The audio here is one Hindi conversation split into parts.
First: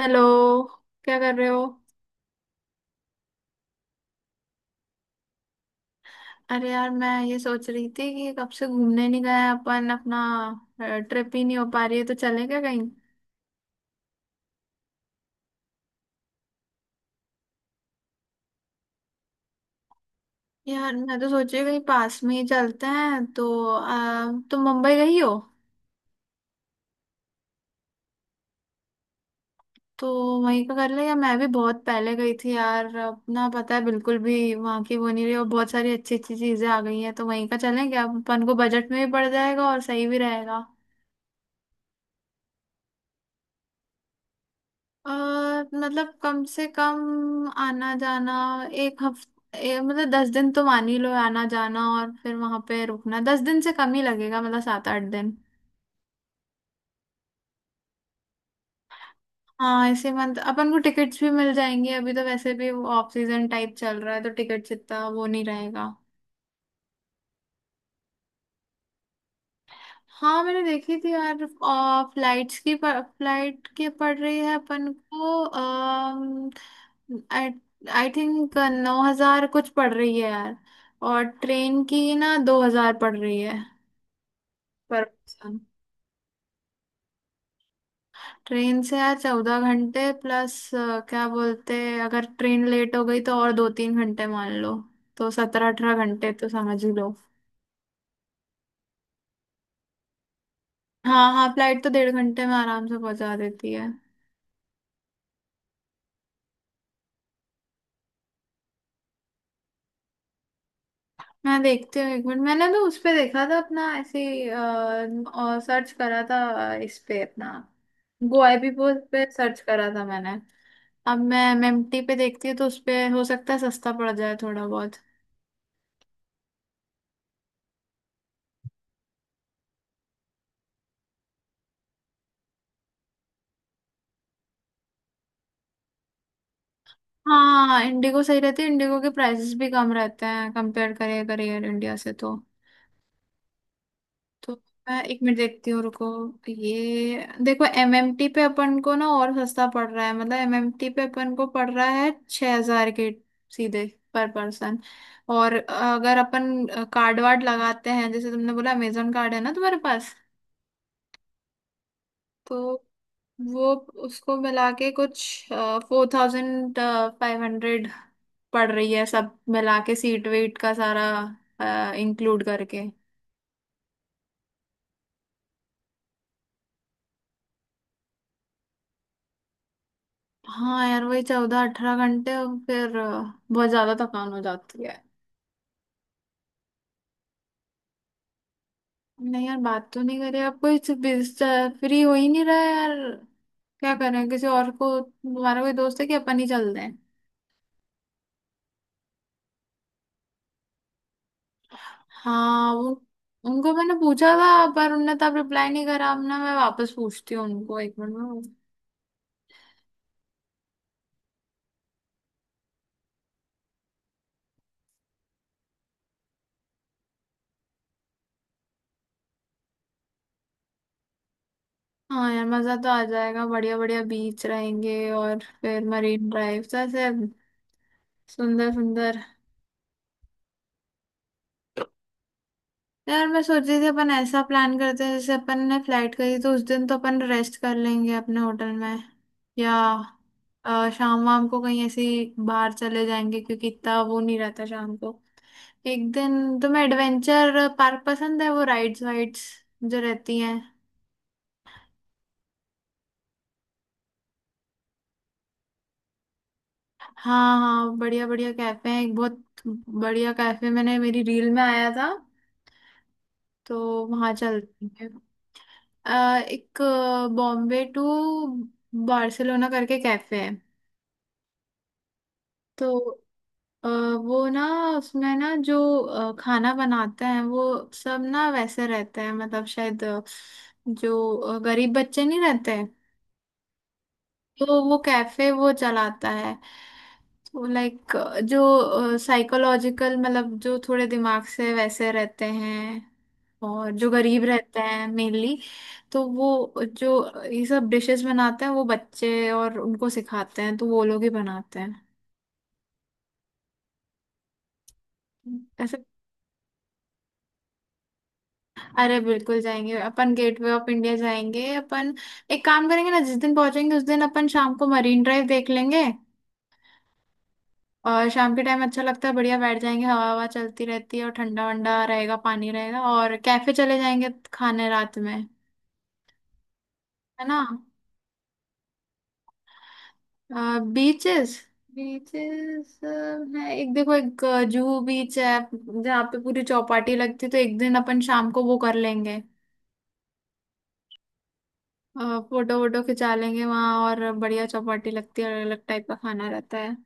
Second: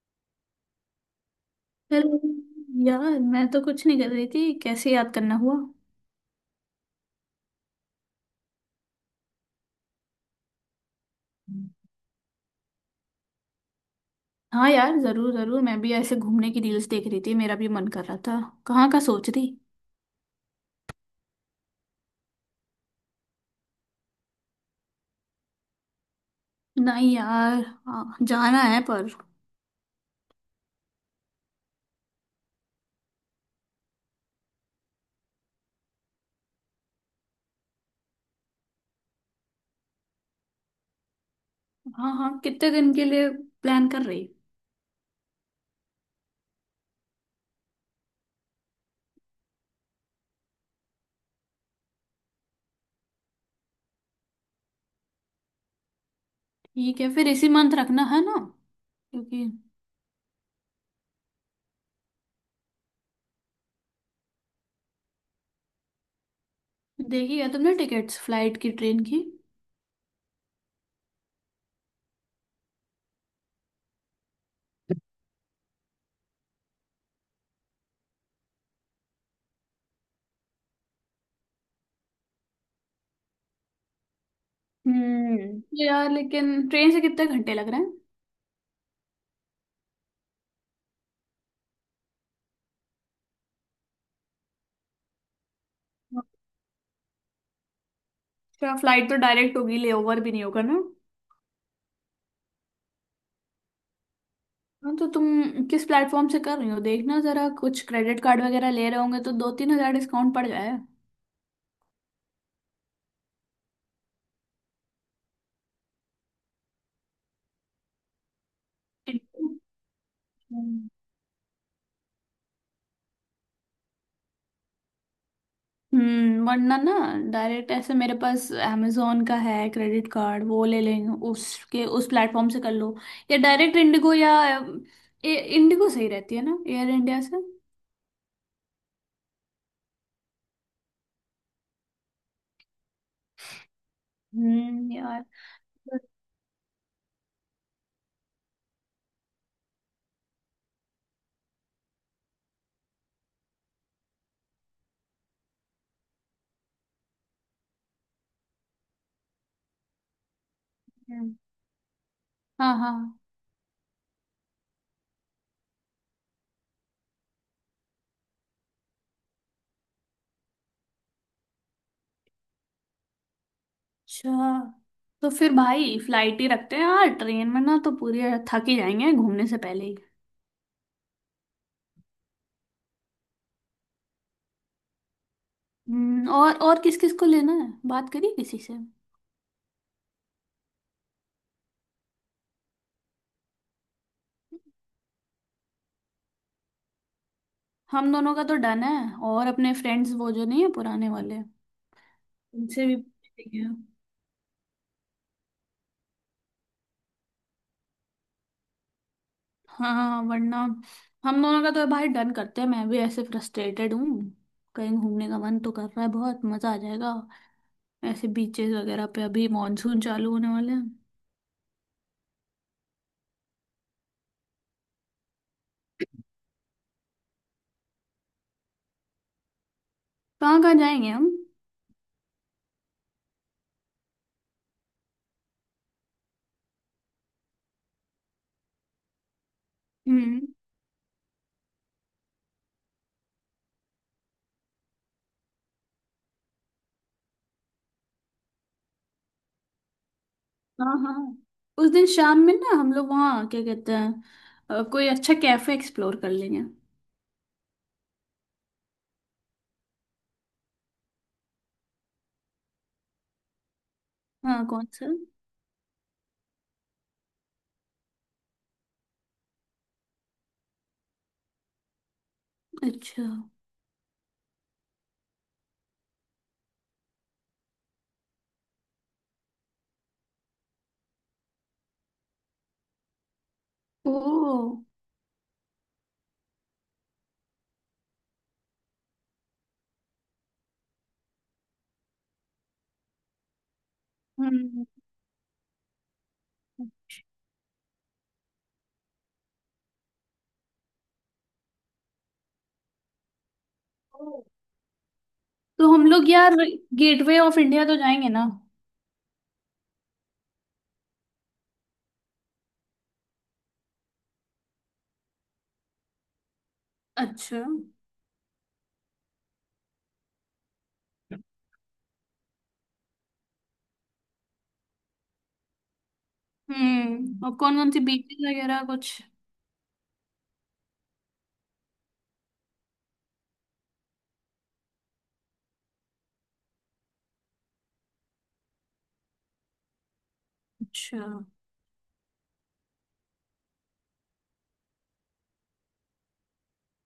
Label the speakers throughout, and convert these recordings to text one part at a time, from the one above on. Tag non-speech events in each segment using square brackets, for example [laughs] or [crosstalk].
Speaker 1: हेलो। क्या कर रहे हो?
Speaker 2: हेलो। यार मैं तो कुछ नहीं कर रही थी, कैसे याद करना हुआ?
Speaker 1: अरे यार, मैं ये सोच रही थी कि कब से घूमने नहीं गए अपन, अपना ट्रिप ही नहीं हो पा रही है, तो चलें क्या कहीं?
Speaker 2: हाँ यार, जरूर जरूर मैं भी ऐसे घूमने की रील्स देख रही थी, मेरा भी मन कर रहा था। कहाँ का सोच रही?
Speaker 1: यार मैं तो सोच रही हूँ कहीं पास में ही चलते हैं, तो तुम मुंबई गई हो?
Speaker 2: नहीं यार। हाँ। जाना है पर।
Speaker 1: तो वहीं का कर ले, या मैं भी बहुत पहले गई थी यार, अपना पता है बिल्कुल भी वहाँ की वो नहीं रही, और बहुत सारी अच्छी अच्छी चीजें आ गई हैं, तो वहीं का चलें क्या? अपन को बजट में भी पड़ जाएगा और सही भी रहेगा।
Speaker 2: हाँ हाँ, कितने दिन के लिए प्लान कर रही?
Speaker 1: और मतलब कम से कम आना जाना एक हफ्ते, मतलब 10 दिन तो मान ही लो आना जाना, और फिर वहां पे रुकना 10 दिन से कम ही लगेगा, मतलब 7-8 दिन।
Speaker 2: ठीक है, फिर इसी मंथ रखना है ना? क्योंकि
Speaker 1: हाँ, इसी मंथ अपन को टिकट्स भी मिल जाएंगी, अभी तो वैसे भी ऑफ सीजन टाइप चल रहा है, तो टिकट्स इतना वो नहीं रहेगा।
Speaker 2: देखी है तुमने टिकट्स, फ्लाइट की, ट्रेन की?
Speaker 1: हाँ, मैंने देखी थी यार, फ्लाइट के पड़ रही है अपन को। आई थिंक 9,000 कुछ पड़ रही है यार। और ट्रेन की ना 2,000 पड़ रही है। पर पर्सन।
Speaker 2: हम्म। यार लेकिन ट्रेन से कितने घंटे लग रहे हैं?
Speaker 1: ट्रेन से यार 14 घंटे प्लस, क्या बोलते। अगर ट्रेन लेट हो गई तो और दो तीन घंटे मान लो, तो 17-18 घंटे तो समझ ही लो।
Speaker 2: अच्छा, फ्लाइट तो डायरेक्ट होगी, लेओवर भी नहीं होगा ना?
Speaker 1: हाँ हाँ, फ्लाइट तो 1.5 घंटे में आराम से पहुंचा देती है।
Speaker 2: हाँ तो तुम किस प्लेटफॉर्म से कर रही हो, देखना जरा। कुछ क्रेडिट कार्ड वगैरह ले रहे होंगे तो दो तीन हजार डिस्काउंट पड़ जाए।
Speaker 1: मैं देखती हूँ एक मिनट, मैंने तो उस पे देखा था अपना ऐसे ही, और सर्च करा था। इस पे अपना गोआईबीबो पे सर्च करा था मैंने।
Speaker 2: हम्म।
Speaker 1: अब मैं मेम्टी पे देखती हूँ, तो उस पे हो सकता है सस्ता पड़ जाए थोड़ा बहुत।
Speaker 2: हम्म, वरना ना डायरेक्ट ऐसे, मेरे पास amazon का है क्रेडिट कार्ड, वो ले लेंगे। उसके उस प्लेटफॉर्म से कर लो, या डायरेक्ट इंडिगो। या इंडिगो सही रहती है ना एयर इंडिया से?
Speaker 1: हाँ, इंडिगो सही रहती है, इंडिगो के प्राइसेस भी कम रहते हैं कंपेयर करिए करियर इंडिया से तो। तो मैं एक
Speaker 2: यार।
Speaker 1: मिनट देखती हूँ, रुको। ये देखो, एमएमटी पे अपन को ना और सस्ता पड़ रहा है, मतलब एमएमटी पे अपन को पड़ रहा है 6,000 के, सीधे, पर पर्सन। और अगर अपन कार्ड वार्ड लगाते हैं, जैसे तुमने बोला, अमेजोन कार्ड है ना तुम्हारे पास,
Speaker 2: हम्म।
Speaker 1: तो
Speaker 2: हाँ हाँ।
Speaker 1: वो, उसको मिला के कुछ 4,500 पड़ रही है, सब मिला के, सीट वेट का सारा इंक्लूड करके।
Speaker 2: अच्छा तो फिर भाई फ्लाइट ही रखते हैं यार, ट्रेन में ना तो पूरी थक ही जाएंगे घूमने से पहले ही।
Speaker 1: हाँ यार, वही 14-18 घंटे, और फिर बहुत ज्यादा थकान हो जाती है।
Speaker 2: और किस किस को लेना है, बात करिए किसी से।
Speaker 1: नहीं यार, बात तो नहीं करी अब कोई, फ्री हो ही नहीं रहा है यार। क्या करें, किसी और को, हमारा कोई दोस्त है, कि अपन ही चलते हैं?
Speaker 2: हम दोनों का तो डन है, और अपने फ्रेंड्स वो जो नहीं है पुराने वाले,
Speaker 1: हाँ,
Speaker 2: उनसे भी पूछ लेंगे।
Speaker 1: उनको मैंने पूछा था, पर उनने तब रिप्लाई नहीं करा, अब ना मैं वापस पूछती हूँ उनको एक मिनट में।
Speaker 2: हाँ, वरना हम दोनों का तो भाई डन करते हैं। मैं भी ऐसे फ्रस्ट्रेटेड हूँ, कहीं घूमने का मन तो कर रहा है। बहुत मजा आ जाएगा ऐसे बीचेस वगैरह पे, अभी मॉनसून चालू होने वाले हैं।
Speaker 1: हाँ यार, मजा तो आ जाएगा, बढ़िया बढ़िया बीच रहेंगे, और फिर मरीन ड्राइव, ऐसे सुंदर सुंदर।
Speaker 2: कहाँ कहाँ जाएंगे हम?
Speaker 1: यार मैं सोच रही थी, अपन ऐसा प्लान करते हैं, जैसे अपन ने फ्लाइट करी तो उस दिन तो अपन रेस्ट कर लेंगे अपने होटल में, या
Speaker 2: हम्म।
Speaker 1: शाम वाम को कहीं ऐसे ही बाहर चले जाएंगे, क्योंकि इतना वो नहीं रहता शाम को। एक दिन, तुम्हें एडवेंचर पार्क पसंद है, वो राइड्स वाइड्स जो रहती हैं?
Speaker 2: हाँ हाँ, उस दिन शाम में ना हम लोग वहाँ, क्या कहते हैं, कोई अच्छा कैफे एक्सप्लोर कर लेंगे।
Speaker 1: हाँ हाँ, बढ़िया बढ़िया कैफे हैं, एक बहुत बढ़िया कैफे मैंने मेरी रील में आया था, तो वहाँ
Speaker 2: हाँ, कौन
Speaker 1: चलते
Speaker 2: सा?
Speaker 1: हैं। एक बॉम्बे टू बार्सिलोना करके कैफे है, तो
Speaker 2: अच्छा।
Speaker 1: अ, वो ना, उसमें ना जो खाना बनाते हैं वो सब ना वैसे रहते हैं, मतलब शायद जो गरीब बच्चे नहीं रहते,
Speaker 2: ओह।
Speaker 1: तो वो कैफे वो चलाता है। तो लाइक जो साइकोलॉजिकल, मतलब जो थोड़े दिमाग से वैसे रहते हैं, और जो गरीब रहते
Speaker 2: हम्म।
Speaker 1: हैं मेनली, तो वो जो ये सब डिशेस बनाते हैं वो बच्चे, और उनको सिखाते हैं, तो वो लोग ही बनाते हैं
Speaker 2: ओ। तो
Speaker 1: ऐसे।
Speaker 2: हम लोग यार गेटवे ऑफ इंडिया तो जाएंगे ना?
Speaker 1: अरे बिल्कुल जाएंगे अपन, गेटवे ऑफ इंडिया जाएंगे अपन। एक काम करेंगे ना, जिस दिन पहुंचेंगे उस दिन अपन शाम को मरीन ड्राइव देख लेंगे।
Speaker 2: अच्छा।
Speaker 1: और शाम के टाइम अच्छा लगता है, बढ़िया बैठ जाएंगे, हवा हवा चलती रहती है, और ठंडा वंडा रहेगा, पानी रहेगा, और कैफे चले जाएंगे खाने रात में। है
Speaker 2: हम्म, और
Speaker 1: ना?
Speaker 2: कौन कौन सी बीचेस वगैरह कुछ?
Speaker 1: बीचेस, बीचेस है, एक देखो, एक जूहू बीच है जहाँ पे पूरी चौपाटी लगती है, तो एक दिन अपन शाम को वो कर लेंगे,
Speaker 2: अच्छा।
Speaker 1: फोटो वोटो खिंचा लेंगे वहां, और बढ़िया चौपाटी लगती है, अलग अलग टाइप का खाना रहता है।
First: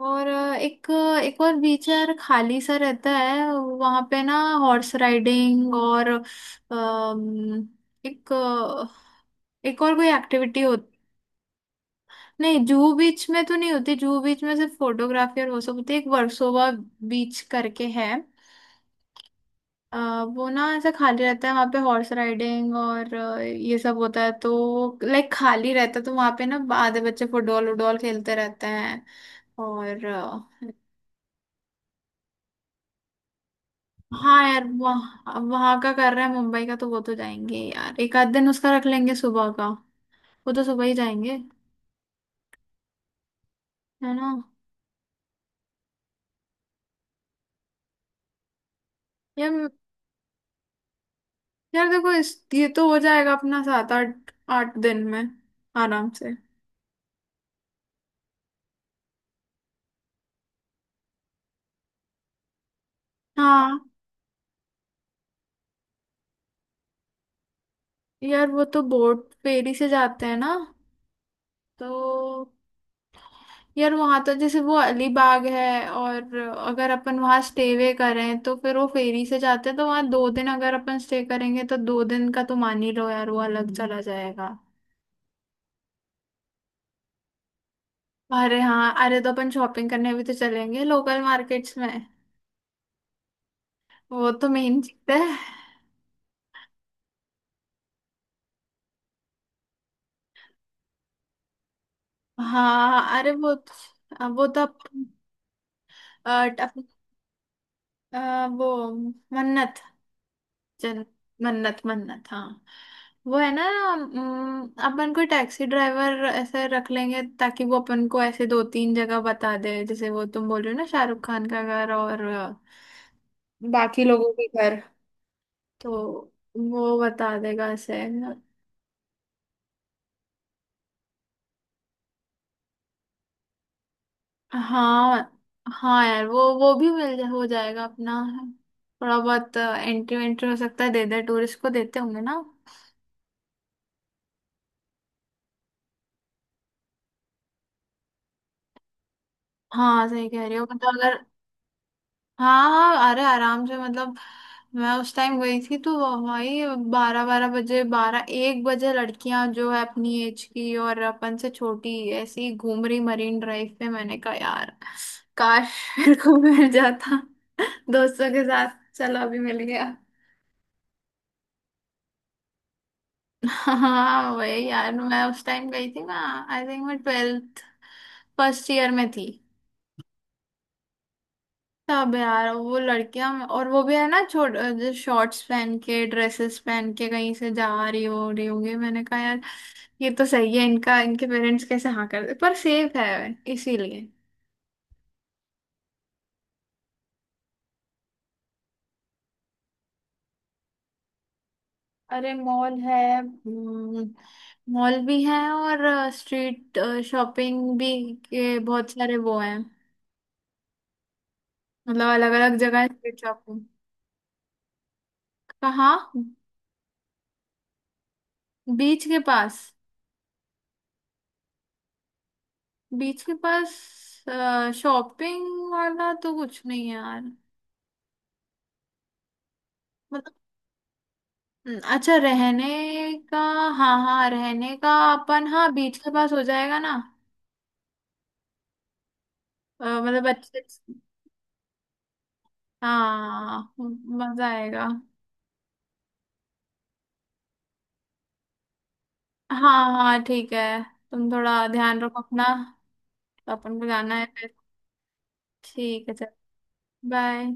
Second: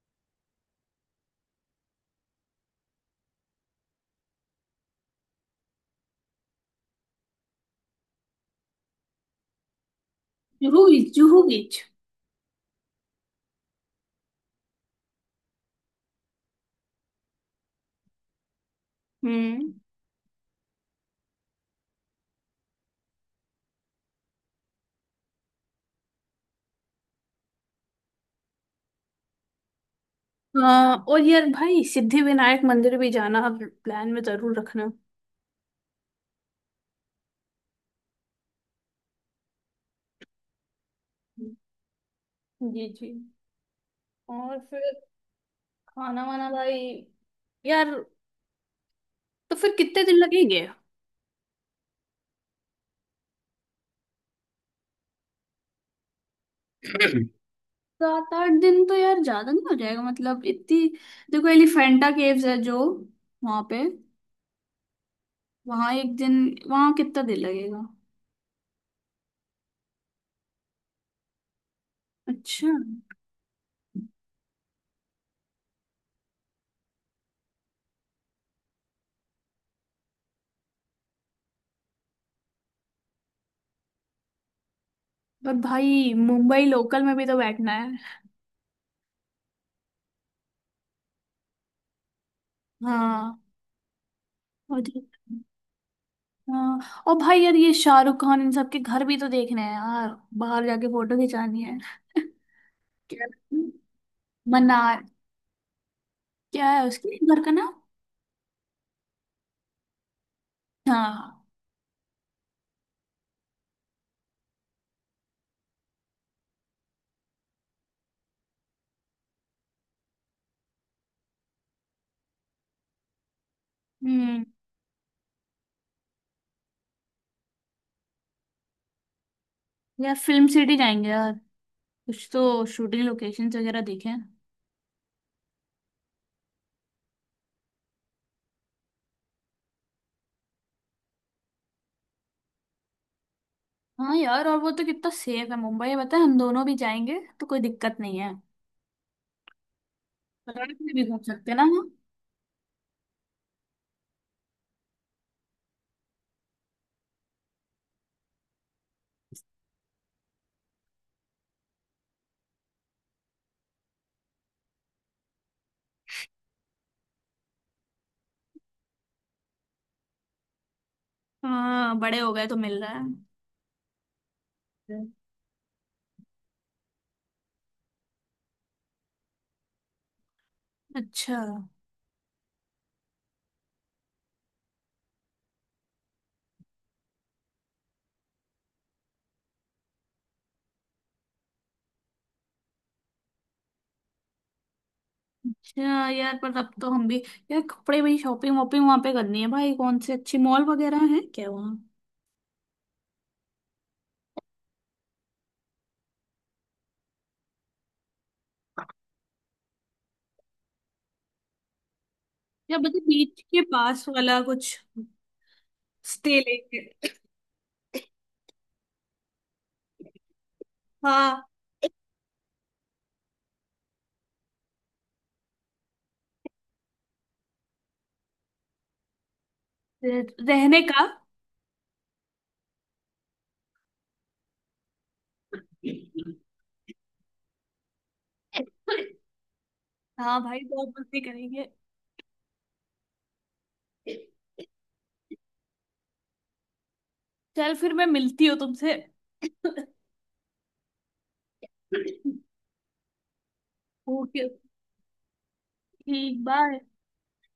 Speaker 1: और एक, एक और बीच है यार, खाली सा रहता है वहां पे ना, हॉर्स राइडिंग और एक, एक और कोई एक्टिविटी हो।
Speaker 2: जुहू बीच, जुहू बीच।
Speaker 1: नहीं, जूहू बीच में तो नहीं होती, जूहू बीच में सिर्फ फोटोग्राफी और वो सब होती है, एक वर्सोवा बीच करके है।
Speaker 2: हम्म।
Speaker 1: अ, वो ना, ऐसा खाली रहता है वहाँ पे, हॉर्स राइडिंग और ये सब होता है, तो लाइक खाली रहता है, तो वहाँ पे ना आधे बच्चे फुटबॉल वुटबॉल खेलते रहते हैं। और
Speaker 2: हाँ, और यार भाई सिद्धि विनायक मंदिर भी जाना आप, प्लान में
Speaker 1: हाँ
Speaker 2: जरूर
Speaker 1: यार,
Speaker 2: रखना।
Speaker 1: वहाँ वहाँ का कर रहे हैं मुंबई का, तो वो तो जाएंगे यार, एक आध दिन उसका रख लेंगे सुबह का, वो तो सुबह ही जाएंगे,
Speaker 2: जी जी।
Speaker 1: है ना?
Speaker 2: और फिर खाना वाना भाई, यार तो
Speaker 1: यार
Speaker 2: फिर कितने दिन लगेंगे?
Speaker 1: यार, देखो, इस ये तो हो जाएगा अपना सात आठ आठ दिन में, आराम से।
Speaker 2: सात आठ दिन तो यार ज्यादा नहीं हो जाएगा मतलब? इतनी, देखो एलिफेंटा केव्स है जो, वहां
Speaker 1: हाँ
Speaker 2: पे, वहां एक दिन, वहां कितना दिन लगेगा?
Speaker 1: यार, वो तो बोट फेरी से जाते हैं ना, तो
Speaker 2: अच्छा।
Speaker 1: यार वहां तो, जैसे वो अलीबाग है, और अगर अपन वहां स्टे वे करें, तो फिर वो फेरी से जाते हैं, तो वहां 2 दिन अगर अपन स्टे करेंगे, तो 2 दिन का तो मान ही लो यार, वो अलग चला जाएगा।
Speaker 2: पर भाई मुंबई लोकल में भी तो बैठना है।
Speaker 1: अरे हाँ, अरे तो अपन शॉपिंग करने भी तो चलेंगे लोकल मार्केट्स में,
Speaker 2: हाँ।
Speaker 1: वो तो मेन
Speaker 2: और
Speaker 1: चीज है।
Speaker 2: हाँ, और भाई यार ये शाहरुख खान इन सबके घर भी तो देखने हैं यार, बाहर जाके फोटो खिंचानी है। [laughs]
Speaker 1: हाँ
Speaker 2: क्या?
Speaker 1: अरे वो तो
Speaker 2: मना।
Speaker 1: अपन, अ,
Speaker 2: क्या
Speaker 1: अपन-
Speaker 2: है उसके घर का नाम?
Speaker 1: अ, वो, मन्नत, जन
Speaker 2: हाँ।
Speaker 1: मन्नत मन्नत, हाँ, वो है ना। अपन कोई टैक्सी ड्राइवर ऐसे रख लेंगे, ताकि वो अपन को ऐसे दो तीन जगह बता दे, जैसे वो तुम बोल रहे हो ना, शाहरुख खान का घर और बाकी लोगों
Speaker 2: हम्म।
Speaker 1: के घर, तो वो बता देगा ऐसे।
Speaker 2: यार फिल्म सिटी जाएंगे यार, कुछ तो शूटिंग लोकेशंस वगैरह देखें।
Speaker 1: हाँ हाँ यार, वो भी हो जाएगा अपना, थोड़ा बहुत एंट्री वेंट्री हो सकता है, दे दे टूरिस्ट को देते होंगे ना।
Speaker 2: हाँ यार, और वो तो कितना सेफ है मुंबई है, पता है, हम दोनों भी जाएंगे तो कोई दिक्कत नहीं है।
Speaker 1: हाँ, सही कह रही हो
Speaker 2: रात में
Speaker 1: मतलब,
Speaker 2: भी घूम
Speaker 1: अगर।
Speaker 2: सकते हैं ना?
Speaker 1: हाँ हाँ, अरे आराम से, मतलब मैं उस टाइम गई थी तो वही बारह 12 बजे, बारह एक बजे लड़कियां जो है अपनी एज की और अपन से छोटी ऐसी ही घूम रही मरीन ड्राइव पे, मैंने कहा यार, काश [laughs] मेरे को मिल जाता दोस्तों के साथ, चलो अभी मिल गया।
Speaker 2: हाँ, बड़े हो गए तो मिल रहा है।
Speaker 1: हाँ वही, यार मैं उस टाइम गई थी ना, आई थिंक मैं 12th, फर्स्ट ईयर में थी।
Speaker 2: अच्छा।
Speaker 1: सब है यार वो लड़कियां, और वो भी है ना छोट जो शॉर्ट्स पहन के, ड्रेसेस पहन के कहीं से जा रही हो, रही होंगी, मैंने कहा यार, ये तो सही है, इनका इनके पेरेंट्स कैसे हाँ कर दे, पर सेफ है इसीलिए।
Speaker 2: अच्छा यार, पर अब तो हम भी, यार कपड़े भाई, शॉपिंग वॉपिंग वहां पे करनी है भाई, कौन से अच्छे मॉल वगैरह हैं क्या वहाँ?
Speaker 1: अरे मॉल है, मॉल भी है, और स्ट्रीट शॉपिंग भी के बहुत सारे वो हैं, मतलब अलग अलग
Speaker 2: या
Speaker 1: जगह है
Speaker 2: मतलब
Speaker 1: स्ट्रीट
Speaker 2: बीच
Speaker 1: शॉपिंग।
Speaker 2: के पास वाला कुछ
Speaker 1: कहाँ?
Speaker 2: स्टे लेके।
Speaker 1: बीच के पास?
Speaker 2: हाँ।
Speaker 1: बीच के पास शॉपिंग वाला तो कुछ नहीं है यार।
Speaker 2: रहने का।
Speaker 1: अच्छा, रहने का। हाँ हाँ, रहने का अपन, हाँ, बीच के पास हो जाएगा ना, मतलब
Speaker 2: हाँ भाई,
Speaker 1: अच्छे।
Speaker 2: बहुत मस्ती करेंगे।
Speaker 1: हाँ, मजा आएगा।
Speaker 2: चल फिर मैं मिलती हूँ तुमसे।
Speaker 1: हाँ
Speaker 2: [laughs]
Speaker 1: हाँ, ठीक है। तुम थोड़ा ध्यान रखो अपना, तो अपन को जाना है
Speaker 2: ओके।
Speaker 1: फिर। ठीक है, चल।
Speaker 2: ठीक, बाय।
Speaker 1: बाय।